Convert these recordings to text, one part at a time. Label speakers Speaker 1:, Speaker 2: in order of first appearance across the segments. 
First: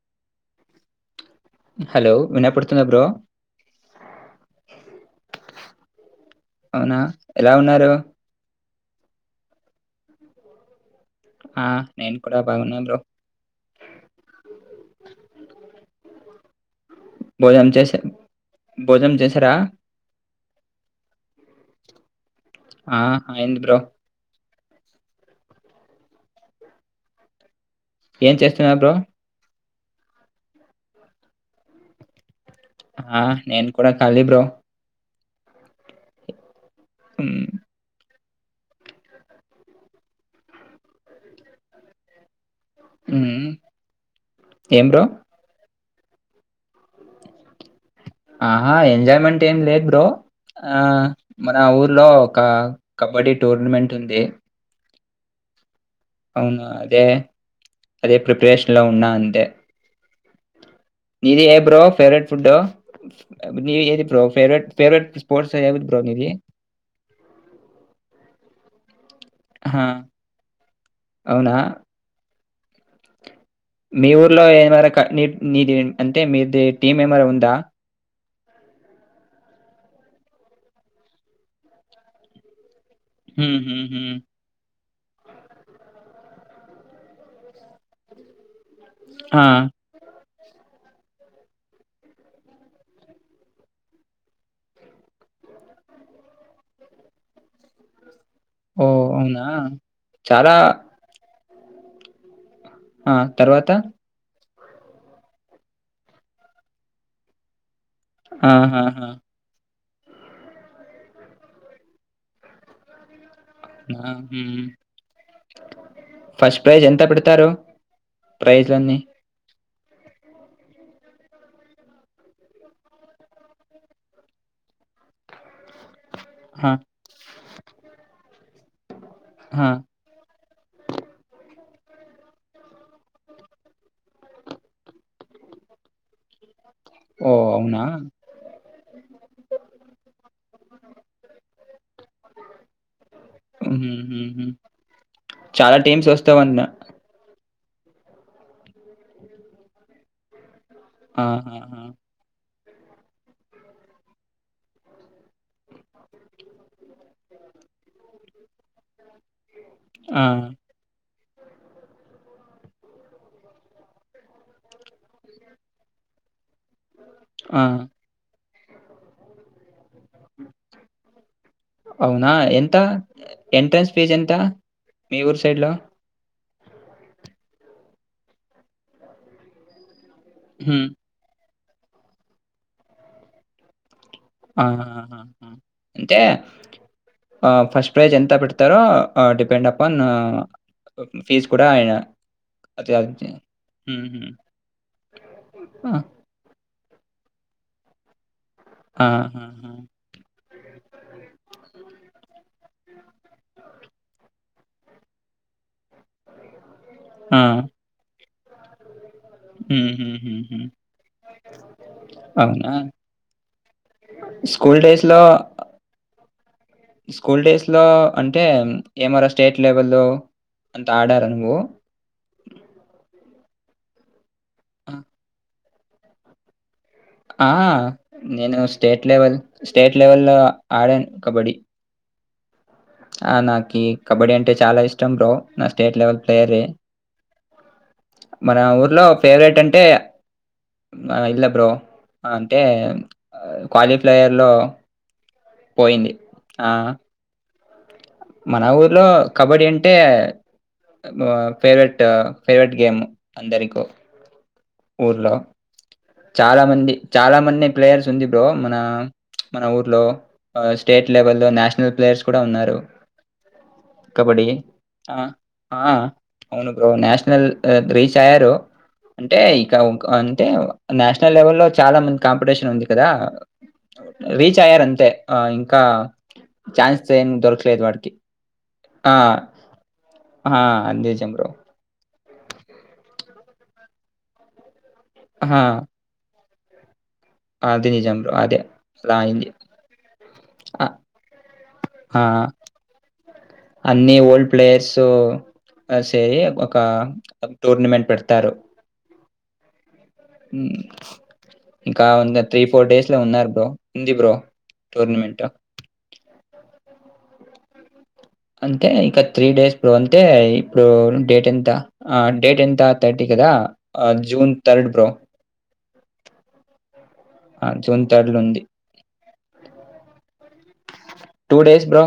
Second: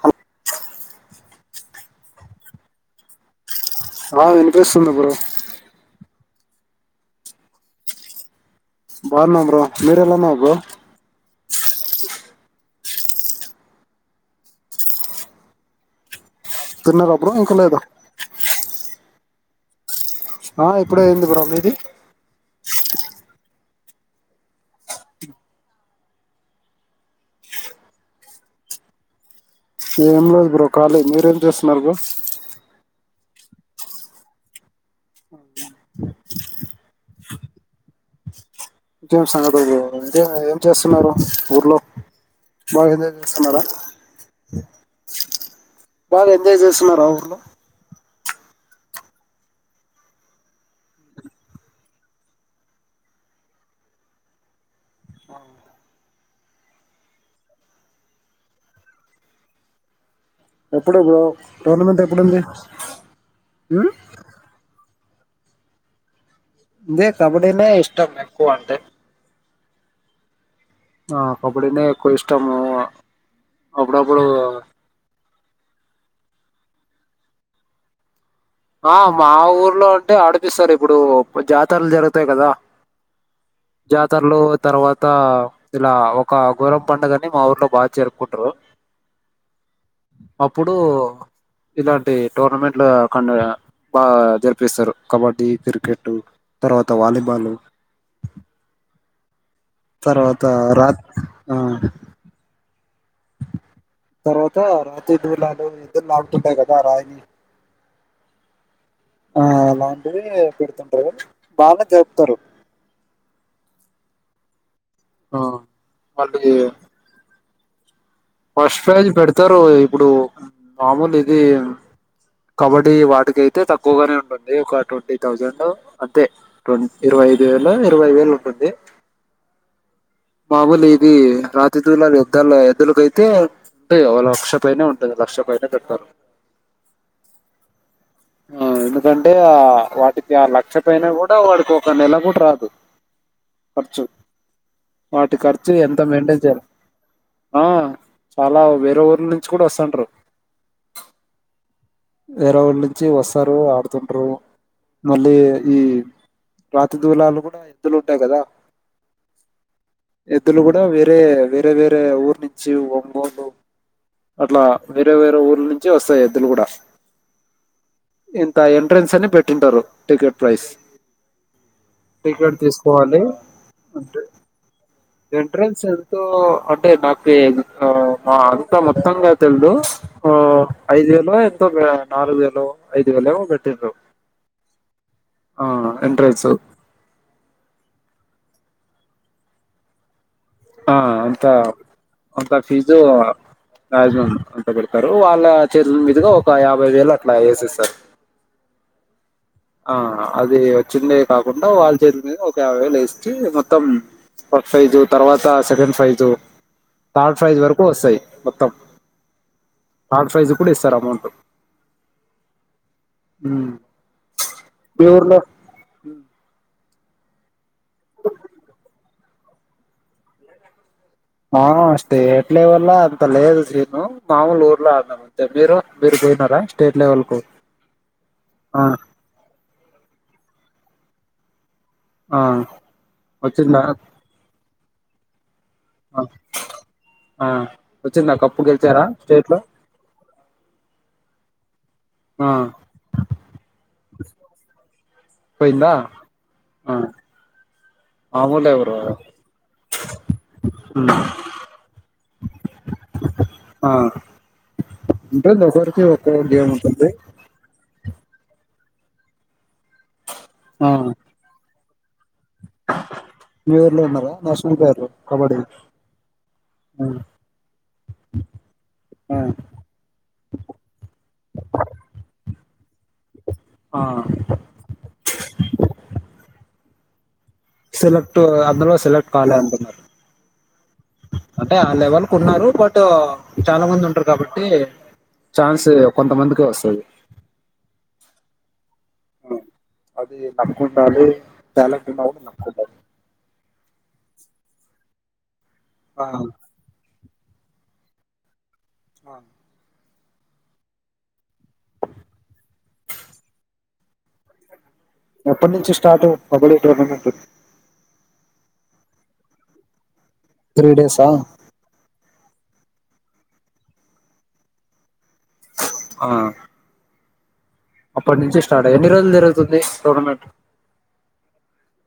Speaker 1: Hello
Speaker 2: hello వినయపడుతుంద bro
Speaker 1: ఆ వెనిపిేస్తుంది బ్రో
Speaker 2: అవునా ఎలా ఉన్నారు
Speaker 1: బాగున్న బ్రో మీరు ఎలా ఉన్నారు బ్రో
Speaker 2: ఆ నేను కూడా బాగున్నా బ్రో
Speaker 1: తిన్నారా బ్రో ఇంకా
Speaker 2: భోజనం
Speaker 1: లేదా
Speaker 2: చెస్ భోజనం చెస్ రా
Speaker 1: ఆ ఇప్పుడ అయింది బ్రో మీది
Speaker 2: ఆ అయింది బ్రో ఏం చేస్తున్నారు బ్రో
Speaker 1: ఏం లేదు బ్రో కాలీ మీరేం చేస్తున్నారు బ్రో
Speaker 2: ఆ నేన్ కూడా కాలి బ్రో
Speaker 1: అవు
Speaker 2: మ్మ్
Speaker 1: ఇకేం సంగతులు బ్రో ఏం చేస్తున్నారు ఊర్లో మాగిదె
Speaker 2: మ్మ్
Speaker 1: తిస్కున్నార
Speaker 2: ఏం బ్రో
Speaker 1: బాగా ఎంజాయ్ చేస్తున్నారా ఊర్లో
Speaker 2: ఆహా ఎంజాయ్మెంట్ ఏం లేద్ బ్రో ఆ మన ఊర్లో ఒక కబడి టోర్నమెంట్ ఉంది.
Speaker 1: ఆహా
Speaker 2: అవున అదే అదె ప్రిపరేషన్ లో ఉన్నా అంతే
Speaker 1: ఎప్పుడు బ్రో
Speaker 2: నీది ఏ బ్రో
Speaker 1: టోర్నమెంట్
Speaker 2: ఫేవరెట్
Speaker 1: ఎప్పుడుంది
Speaker 2: ఫుడు నీ
Speaker 1: ఉమ్
Speaker 2: ఏది బ్రో ఫేవరెట్ ఫేవరెట్ స్పోర్ట్స్ ఎవీ బ్రో నీది
Speaker 1: ఇదే కబడ్డీనే ఇష్టం ఎక్కువ అంటే
Speaker 2: హా
Speaker 1: అ కబడినే ఎక్కువ ఇస్ టమూ
Speaker 2: మీ ఊర్లో ఏ మర క నీ నీట్ అంటె మీది టీమ్ మెమన ఉందా
Speaker 1: ఆ మా ఊర్లో అంటే ఆడిపిస్తరు ఇప్పుడు జాతర్లు జరుగుతాయి కదా
Speaker 2: హ్మ్. హ్మ్. హ్మ్.
Speaker 1: జాతర్లో తర్వాత్ అంత ఇలా ఒక ఘోరం పండగని మా ఊర్లో బా జరుపుకుంటరు
Speaker 2: ఆ
Speaker 1: అప్పుడూ ఇలాంటి టోర్నమెంట్ల కండగా బా జరిపిస్తరు కబడ్డీ, కిర్కెట్టు తర్వాత వాలీబాలు
Speaker 2: ఓ అవునా
Speaker 1: తర్వాతా
Speaker 2: చాలా
Speaker 1: రాత్ ఆ
Speaker 2: ఆ తర్వాత
Speaker 1: తర్వాత రాతి దూలాలు ఇద్దరు లాగుతుంటాయి కదా రాయి
Speaker 2: ఆహాహా
Speaker 1: ఇవే పెడుతుంటరు బాగా జరుపుతరు
Speaker 2: ఆ హమ్ హమ్
Speaker 1: మళ్ళీ
Speaker 2: ఫస్ట్ ప్రైజ్ ఎంత పెడతారు
Speaker 1: ఫస్ట్
Speaker 2: ప్రైజ్‌లన్నీ?
Speaker 1: ప్రైజ్ పెడతరు ఇ ఇప్పుడు మామూల్ ఇది కబడ్డీ వాటికి ఐతే తక్కువగానే ఉంటుంది ఒక ట్వంటీ థౌజండు అంతె
Speaker 2: ఆ!
Speaker 1: టోన్ ఇరవైదు వేలో ఇరవై వేలు ఉన్ కొద్ది
Speaker 2: ఆ!
Speaker 1: బాబుల్ ఇదీ రా తీ దూల యుద్ధాల్లో ఎద్దులకైత్ తే ఉంటాది లక్ష పైనే ఉంటంది లక్ష పైనే పెడతారు
Speaker 2: ఓహ్! అవునా?
Speaker 1: ఆ ఎందుకంటే ఆ వాటికి ఆ లక్ష పైన కూడా వాడికి ఒక నెల గుడా రాదు
Speaker 2: హ్మ్.
Speaker 1: ఖర్చు
Speaker 2: హ్మ్. హ్మ్.
Speaker 1: వాటి ఖర్చు
Speaker 2: చాలా
Speaker 1: ఎంత
Speaker 2: టీమ్స్
Speaker 1: మెయింటైన్
Speaker 2: వస్తావన్న
Speaker 1: చేయాలి ఆ చాలా వేరే ఊర్ నుంచి కూడా వస్తంటారు
Speaker 2: ఆహాహా
Speaker 1: వేరే వాఊళ్ళ నుంచి వస్తారు ఆడుతుంటారు మళ్ళీ ఈ రాతి దూలాలు కూడా ఎందులో ఉంటాయి కదా
Speaker 2: ఆ!
Speaker 1: ఎదులు కూడా వేరే వేరే వేరే ఊరు నుంచి ఒంగోలు అట్లా వేరే వేరే ఊర్ల నుంచి వస్తాయి ఎద్దులు కూడా
Speaker 2: ఆ
Speaker 1: ఇంత ఎంట్రెన్స్ అని పెట్టింటారు టికెట్ ప్రైస్
Speaker 2: అవునా?
Speaker 1: టికెట్
Speaker 2: ఎంత?
Speaker 1: తీసుకోవాలి
Speaker 2: ఎంట్రన్స్ ఫీజ్
Speaker 1: అంటే
Speaker 2: ఎంత మీ ఊరు సైడ్‌లో?
Speaker 1: ఎంట్రెన్స్ ఎంతో అంటే నాకు అంతా మొత్తంగా తెలిదు ఆ
Speaker 2: హ్మ్.
Speaker 1: ఐదు వేలు మ నాలుగు వేలు ఐదు వేలవ పెట్టది్రు
Speaker 2: ఆ అంటే
Speaker 1: ఎంట్రన్స్
Speaker 2: ఆ ఫస్ట్ ప్రైజ్ ఎంత పెడతారో డిపెండ్ అపాన్
Speaker 1: ఆ అంత
Speaker 2: ఫీజ్ కూడా ఆయన
Speaker 1: అంత
Speaker 2: అది
Speaker 1: ఫీజు
Speaker 2: అది
Speaker 1: జ
Speaker 2: ఉహు.
Speaker 1: అంత పెడతారు వాళ్ళ
Speaker 2: ఆ,
Speaker 1: చేతుల మీదుగా ఒక యాభై ఇవై వేలు అట్లా వేసే సార్
Speaker 2: ఆా
Speaker 1: అదే చిండవి కాకుండా వాళ్ళ చేతు వేస్ మొత్తం ఫస్ ప్రైజు తర్వాత సెకండ్ ఫైజ థర్డ్
Speaker 2: ఆ,
Speaker 1: ఫ్రైజ్ వరకు వస్తాయి మొత్తం థర్డ్ ఫైజ్
Speaker 2: ఉహుహుహు.
Speaker 1: కూడా ఇస్తారు అమౌంట్
Speaker 2: అవునా స్కూల్ డేస్
Speaker 1: మీ
Speaker 2: లో
Speaker 1: ఊర్లో
Speaker 2: స్కూల్ డేస్ ఇట్లో అంటే ఏమార స్టేట్ లేవల్
Speaker 1: ఆ స్టేట్ లెవల్ లో అంత లేదు నేను మాముూలు ఊరులో ఆనాను అంతే మీరు మీరు పోయినారా స్టేట్ లెవెల్ కు
Speaker 2: ఆ నేను
Speaker 1: ఆ
Speaker 2: స్టేట్ లెవెల్ స్టేట్ లెవెల్ ఆడన్ కబడ్డి
Speaker 1: ఆ
Speaker 2: ఆ
Speaker 1: వచ్చిందా
Speaker 2: నాకి కబడ్డీ అంటే చాలా ఇష్టం టం బ్రో నా స్టేట్ లెవెల్
Speaker 1: ఆ
Speaker 2: ప్లేయర్
Speaker 1: ఆ వచ్చిందా
Speaker 2: మన
Speaker 1: కప్పు గెలిచారా
Speaker 2: ఊర్లో
Speaker 1: స్టేట్
Speaker 2: ఫేవరెట్
Speaker 1: లో
Speaker 2: అంటే ఇలా బ్రో
Speaker 1: ఆ
Speaker 2: అంటే క్వాలిఫయర్ లో
Speaker 1: పోయిందా
Speaker 2: పోయింది ఆ మన
Speaker 1: మామూలే బ్రో
Speaker 2: ఊర్లో కబడ్డీ అంటే ఫేవరెట్ ఫేవరెట్ గేమ్ అందరికి
Speaker 1: ఆ
Speaker 2: ఊర్లో
Speaker 1: ఉంటుంది ఒకరికి ఒక్కో
Speaker 2: చాలా
Speaker 1: గేమ్
Speaker 2: మంది
Speaker 1: ఉంటుంది
Speaker 2: చాలా మంది ప్లే ఉంది మన మన ఊ లో
Speaker 1: ఆ
Speaker 2: స్టేట్ లెవెల్ లో నేషనల్ ప్లాష్ ఉన్నారు
Speaker 1: మీ ఊర్లో ఉన్నారా
Speaker 2: కబడీ
Speaker 1: నేషనల్ ప్లేయర్ కబడ్డీ
Speaker 2: అవును
Speaker 1: ఆ
Speaker 2: నషనల్ రీచ్ అయ్యారు
Speaker 1: ఆ
Speaker 2: అంటే ఇక అంటే నేషనల్ లెవెల్ లో చాలా మంది కాంపిటీషన్ ఉంది కదా
Speaker 1: ఆ
Speaker 2: రీచ్ అయ్యారు అంతే ఇంకా ఛాన్స్ [inaudible]
Speaker 1: సెలెక్ట్ అందలో
Speaker 2: ఆ
Speaker 1: సెలెక్ట్ కలే అంటున్నారు
Speaker 2: చె్ర
Speaker 1: లెవల్ కు ఉన్నారు బట్ చాలా మంది ఉంటారు కాబట్టి ఛాన్స్ కొంతమందికి వస్తది
Speaker 2: అదే నిజాంబ్ర అదే అలా అయింది.
Speaker 1: అది నక్క్క
Speaker 2: అ
Speaker 1: ఉండాలి తాలట్
Speaker 2: ఆ!
Speaker 1: ఉన్నా కూడా నక్క్క ఉండాలి
Speaker 2: అన్ని ఓల్డ్ ప్లేయర్స్ సే
Speaker 1: ఆ
Speaker 2: ఒక టోర్నమెంట్ పెడతారు
Speaker 1: అ
Speaker 2: ఇంకా త్రీ ఫోర్ డేస్ లో ఉన్నారు బ్రో ఉంది బ్రో టోర్నమెంట్.
Speaker 1: ఎప్పటి నుంచి స్టార్ట్ కబడ్డీ టోర్నమెంట్
Speaker 2: అంతే ఇక త్రీ డేస్ బ్రో అంతే ఇప్పుడు
Speaker 1: త్రీ డేసా
Speaker 2: డేట్ ఎంత ఆ డేట్ ఎంత థర్టీ కదా జూన్ థర్డ్ బో
Speaker 1: ఆ
Speaker 2: జూన్
Speaker 1: అప్పటి
Speaker 2: ఉంది.
Speaker 1: నుంచి స్టార్ట్ ఎన్ని రోజులు జరుగుతుంది tournament
Speaker 2: two days bro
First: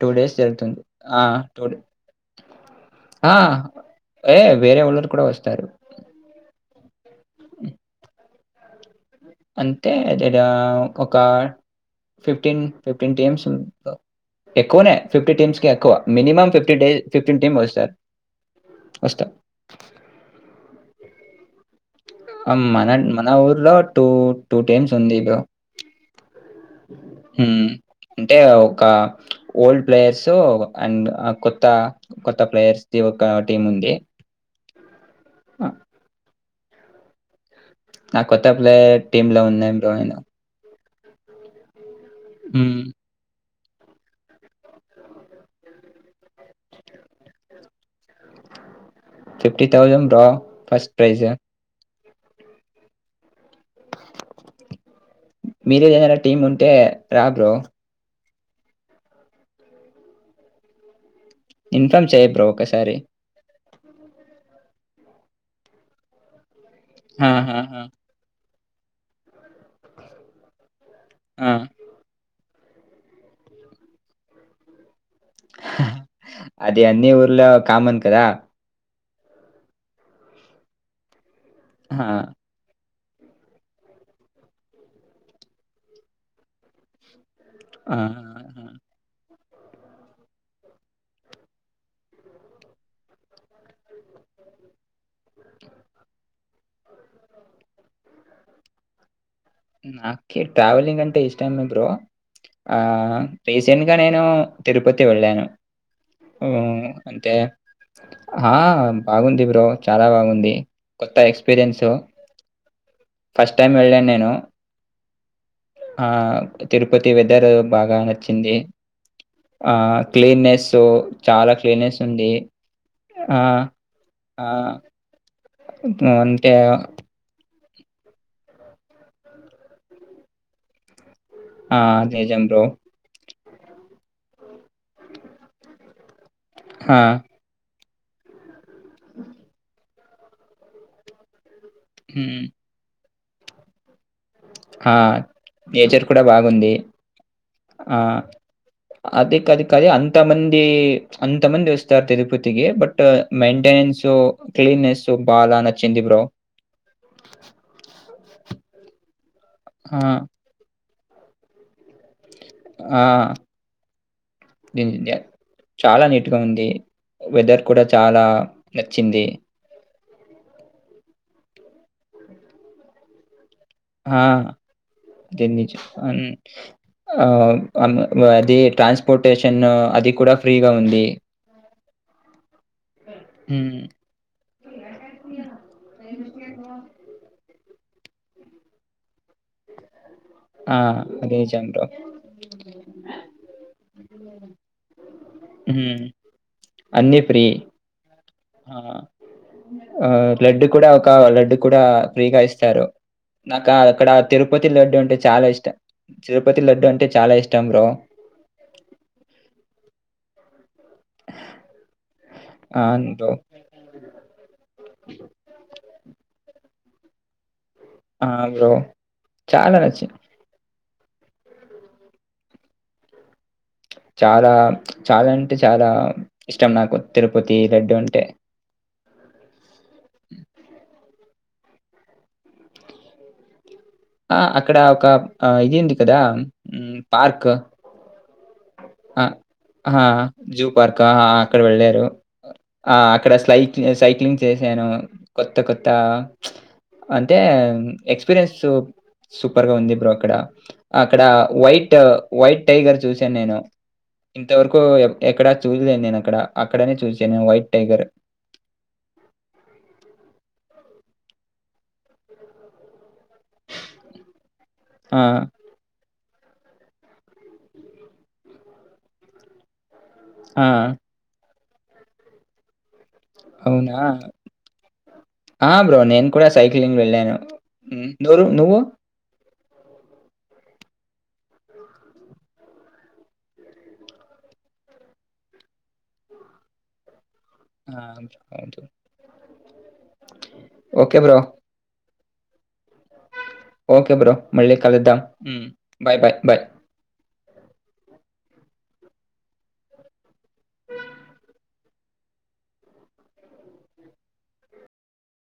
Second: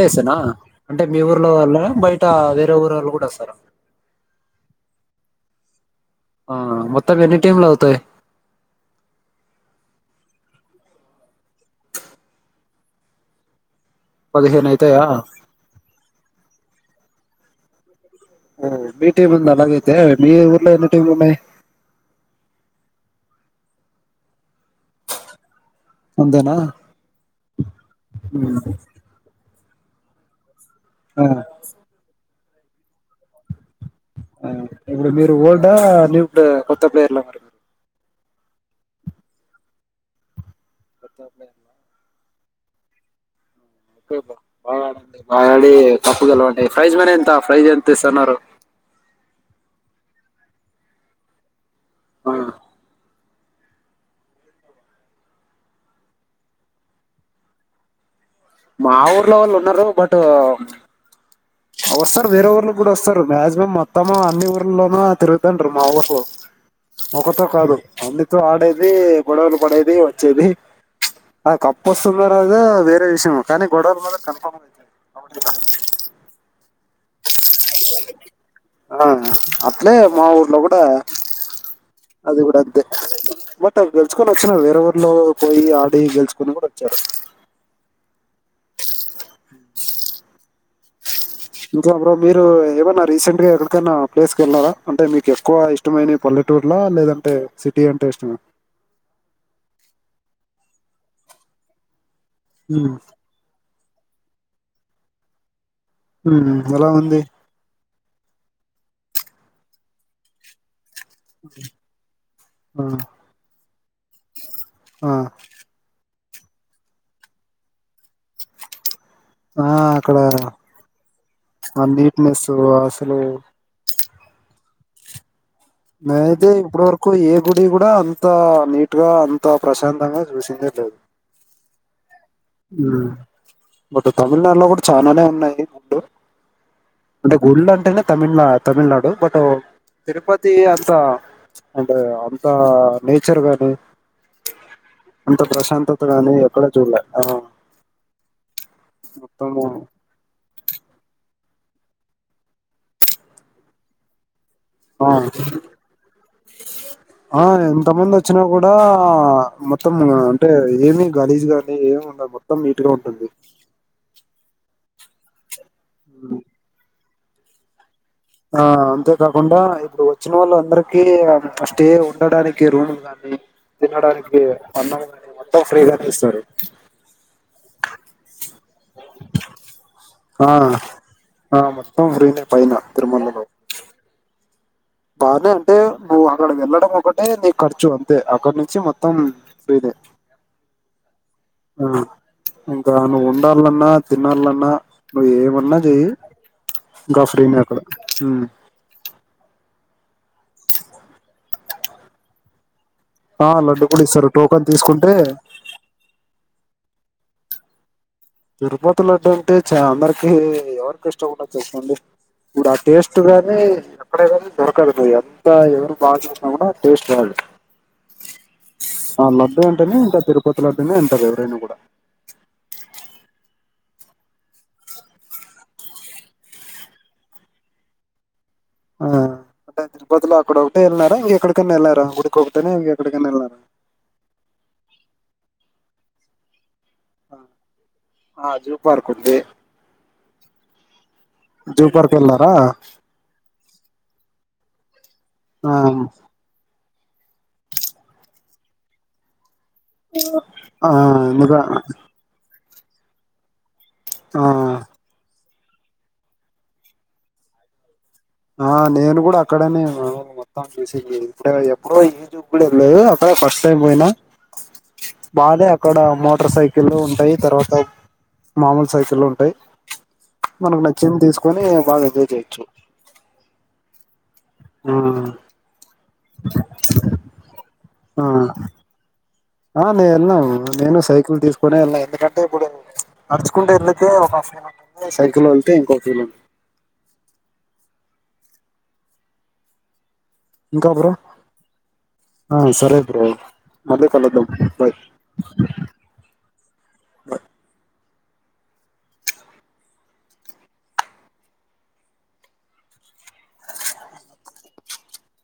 Speaker 2: two days జరుగుతుంది
Speaker 1: అంటే మీ
Speaker 2: ఆ
Speaker 1: ఊర్లో
Speaker 2: టూడ
Speaker 1: వాళ్ళ బయట వేరే ఊరు వాళ్ళు కూడా
Speaker 2: ఆ
Speaker 1: వస్తారా
Speaker 2: ఏ వేరే వాఊళ్ళరు కూడా వస్తారు
Speaker 1: ఆ మొత్త మీ ఎన్ని టైమ్లావుతయ
Speaker 2: అంటేదద ఒక ఫిఫ్టీన్ ఫిఫ్టీన్ టీమ్స్
Speaker 1: పదిహేను
Speaker 2: ఎక్కువనే
Speaker 1: అయితాయా
Speaker 2: ఫిఫ్టీ టీమ్స్ క ఎక్కువ మినిమమ్ ఫిఫ్టీ డ ఫిఫ్టీన్ టీమ్ వస్త సార్
Speaker 1: ఓ మీ టీమ్ అలాగైతే మీ ఊర్లో ఏన్ని టీమ్ ఉన్నాయి
Speaker 2: మన మన ఊర్లో టూ టూ టైమ్స్ ఉంది
Speaker 1: అంతేనా
Speaker 2: హ్మ అంటే
Speaker 1: ఉమ్
Speaker 2: ఒక ఓల్డ్ ప్లేయర్స్ అండ్
Speaker 1: ఆ
Speaker 2: కొత్తా కొత్త ప్లేయర్స్ ది ఒక టీం ఉంది
Speaker 1: అ ఇప్పుడు మీరు ఓల్డా న్యూడా కొత్త ప్లేర్లా మరీ
Speaker 2: నా కొత్త ప్లేయర్ టీమ్ లో ఉన్నాం బ్రోను
Speaker 1: కొత
Speaker 2: ఉ
Speaker 1: తే బ్రో బాగా ఆడండి బాగాడి కప్పు గలవండి ఫ్రైజ్ మనే ఎంత ఫ్రైజ్ ఎంత ఇస్తున్నారు.
Speaker 2: Fifty thousand bro first prize
Speaker 1: ఆ
Speaker 2: మీరేద టీం ఉంటే రాబ్రో
Speaker 1: మా ఊర్లో వాళ్ళు ఉన్నారు బట్
Speaker 2: ఇన్ఫామ్ చేయ
Speaker 1: వస్తారుార్
Speaker 2: బ్రో
Speaker 1: వేరేవరులా కూడా
Speaker 2: ఒకసారి
Speaker 1: వస్తారు మ్యాక్సిమమ్ మొత్తము అన్ని ఊర్లోనూ తిరుగుతుంటారు మా వోల్
Speaker 2: ఆ,
Speaker 1: ఒక్కత
Speaker 2: ఆ,
Speaker 1: కాదు
Speaker 2: ఆ,
Speaker 1: అంనీతో ఆడే దే గడవలు పడేది వచ్చేది ఆ కప్ప వస్తుందా పగ వేరే విషయం కానీ గొడవలు మాత్ర కన్ఫామ్
Speaker 2: అది అన్ని ఊర్లో కామన్ కదా
Speaker 1: ఆ అట్లే మా ఊర్లో కూడా
Speaker 2: ఆ,
Speaker 1: అది కూడా అంతే బట్ అవి గెలుచుకొని వచ్చిన వేరే ఊరిలో పోయి ఆడి గెలుచుకొని కూడా వచ్చారూ.
Speaker 2: ఆ
Speaker 1: అ ఇంకా బ్రో మీరు ఏమన్నా రీసెంట్ గా ఎక్కడికైనా ప్లేస్ క వెళ్ళలారా, అంటే మీకు ఎక్కువ ఇష్టమైన పల్లెటూరులో లేదంటే సిటీ అంటే ఇష్టమా.
Speaker 2: నాకే ట్రావెలింగ్ అంటే ఇష్టం మే బ్రో ఆ
Speaker 1: ఉమ్,
Speaker 2: ఫేస్ జనుగా నేను తిరుపతి వెళ్ళాను హ్మ్.
Speaker 1: ఎలా ఉంది
Speaker 2: అంటే ఆ బాగుంది బ్రో చాలా బాగుంది కొత్త ఎక్స్పీరియన్సు
Speaker 1: ఆ,
Speaker 2: ఫస్ట్ టైం వెళ్ళాను నేను
Speaker 1: ఆ
Speaker 2: ఆ తిరుపతి వెదర్ బాగా నచ్చింది ఆ క్లీనెస్ చాలా
Speaker 1: ఆ
Speaker 2: క్లీనెస్ ఉంది
Speaker 1: నీట్నెస్ అసలు
Speaker 2: ఆ ఆ
Speaker 1: నేనయితే
Speaker 2: అంటే
Speaker 1: ఇప్పుడు వరకు ఏ గుడి కూడా అంత నీట్ గా అంత ప్రశాంతంగా చూసిందే లేద్.
Speaker 2: ఆ నిజం బ్రొ
Speaker 1: బట్ తమిళనాడులో కూడ్ చానానే ఉన్నాయ్. డు
Speaker 2: ఆ!
Speaker 1: అంటే గుళ్ళు అంటేనే తమిళనా తమిళనాడు బట్ తిరుపతి అంతా అంటే
Speaker 2: హ్మ్.
Speaker 1: అంతా నేచర్ కానీ
Speaker 2: ఆ నేచర్ కూడా
Speaker 1: గాని ఎక్కడ
Speaker 2: బాగుంది.
Speaker 1: చూడలే ఆ
Speaker 2: ఆ అదిక్
Speaker 1: మొత్తము
Speaker 2: కాదికది అంత మంది అంత తమంది వస్స్తా తిరుపతికి బట్ మైయింటెనెన్స్
Speaker 1: ఆ ఆ ఎంత మంది వచ్చినా కూడా ఆ మొత్తం
Speaker 2: ఆ!
Speaker 1: అంటే ఏమి గలీజ్ కానీ ఏం ఉన్నబ
Speaker 2: ఆ నిన్య చాలా నీట్గా ఉంది. వెదర్ కూడా చ్
Speaker 1: ఆ అంతేకాకుండా ఇప్పుడు వ వచ్చిన వాళ్ళు అందరికి చ్ స్టే ఉండడానికి రూముందండి.
Speaker 2: ఆ గెన్నిచ్
Speaker 1: ఫ్రీగానే
Speaker 2: అన్
Speaker 1: ఇస్తారు
Speaker 2: అం అన్ అది ట్రాన్స్పోర్టేషన్ అది కూడా
Speaker 1: ఆ
Speaker 2: ఫ్రీగా ఉంది.
Speaker 1: ఆ మొత్తం ఫ్రీనే పైన తిరుమలలో చ్చ్
Speaker 2: హ్మ్.
Speaker 1: బానే అంటే నువ్వు అక్కడ వెళ్ళడం ఒకటే నీ ఖర్చు అంతే అక్కడి నుంచి మొత్తం ఫ్రీ నే
Speaker 2: ఆ అది నిజం బ్రో.
Speaker 1: ఆ ఇంకా నువ్వు ఉండాలన్నా తినాలన్నా నువ్ ఏమన్నా
Speaker 2: హ్మ్.
Speaker 1: చెయ్యి
Speaker 2: అన్నీ
Speaker 1: ఇంకా
Speaker 2: ఫ్రీ.
Speaker 1: ఫ్రీనే అక్కడ
Speaker 2: ఆ ఆ లడ్డు కూడా ఒక లడ్డు కూడా ఫ్రీగా ఇస్తారు.
Speaker 1: ఆ
Speaker 2: నాకా
Speaker 1: లడ్డు కూడా
Speaker 2: అక్కడ
Speaker 1: ఇస్తారు
Speaker 2: తిరుపతి
Speaker 1: టోకన్
Speaker 2: లడ్డు
Speaker 1: తీసుకుంటే
Speaker 2: అంటే చాలా ఇష్ట, చు తిరుపతి లడ్డు అంటే చాలా ఇష్టం. బ్రో
Speaker 1: తిరుపతి లడ్డంటే చ అందరికి ఎవర్ కిష్ట ఉండదు చెప్పండి. ఇప్పుడు ఆ
Speaker 2: అవును
Speaker 1: టేస్ట్
Speaker 2: బ్రో
Speaker 1: గానీ అక్కడే కానీ దొర్ కరుగుతది అంత ఎవరు బాగుచేసిన కూడా టేస్ట్ రాదు
Speaker 2: ఆ బ్రో
Speaker 1: ఆ లడ్డూ
Speaker 2: చాలా
Speaker 1: అంటేనే
Speaker 2: నచ్చి
Speaker 1: ఇంకా తిరుపతి ల తినే ఉంటారు ఎవరేను గూడా
Speaker 2: చాలా చాలా అంటే చాలా ఇష్టం నాకు తిరుపతి లడ్డూ అంటే
Speaker 1: ఆ అంటే తిరుపతి లో అక్కడ ఒక్కటే వెళ్ళినా రా ఇంగెక్కడికైనా వెళ్ళారా గుడికొకటే న ఇంగెక్కడికైనా వెళ్ళార,
Speaker 2: ఆ అక్కడ ఒక అ ఇది ఉంది కదా మ్మ్ పార్క్
Speaker 1: ఆ జూ పార్క్
Speaker 2: అ
Speaker 1: ఉంది
Speaker 2: ఆ జూ పార్క ఆ అక్కడ
Speaker 1: జూ
Speaker 2: వెళ్లారు
Speaker 1: పార్క్ వెళ్ళారా
Speaker 2: అక్కడ సైక్ సైక్లింగ్, చేశాను కొత్త
Speaker 1: ఆ
Speaker 2: కొత్త అంటే ఎక్స్పీరియన్స్ సు పర్ గా ఉంది బ్రో అక్కడ
Speaker 1: ఆ
Speaker 2: అక్కడ
Speaker 1: ఎందుక
Speaker 2: వైట్ వై టైగర్ చూసాన్ నేను
Speaker 1: ఆ
Speaker 2: ఇంతవరకు ఎ ఎక్కడా చూసాన్ నేను అక్కడ అక్కడనే చూసాను నేను వైట్ టైగర్
Speaker 1: ఆ నేను కూడా అక్కడనే మొత్తం చూసింది ఇప్పుడే గాద్ ఎప్పుడో ఈ ట్యూబ్ లల్లో ఆ ఫస్ట్ టైం పోయినా
Speaker 2: ఆ!
Speaker 1: బాధే అక్కడ టర్ సైకిళ్ళు ఉంటయ్ తర్వాత మాములు సైకిళ్ళు ఉంటయ్
Speaker 2: ఆ!
Speaker 1: మనకు నచ్చింది తీసు కొని బాగా ఎంజాయ్ జేచ్చు
Speaker 2: వునా
Speaker 1: ఆ
Speaker 2: నేన్ కూడా సైక్లింగ్ వెళ్ళాను
Speaker 1: ఆ
Speaker 2: నూరు నువ్వు
Speaker 1: ఆ నే వెళ్ళను నేను సైకిల్ తీసుకొనే వెళ్ళ ఎందుకంటే, ఇప్పుడు ప్చ్ నడుచుకుంటే వెళ్ళితే ఒక హాఫ్ నవ సైకిల్ వెళితే ఇంకొక కిలో
Speaker 2: ఆ ఓకే బ్రో
Speaker 1: ఆ సరే బ్రో మళ్ళీ
Speaker 2: ఓకే బ్రో
Speaker 1: కలుద్దాం
Speaker 2: మళ్ళీ
Speaker 1: బాయ్
Speaker 2: కలుద్దాం బాయ్ బాయ్ బయ్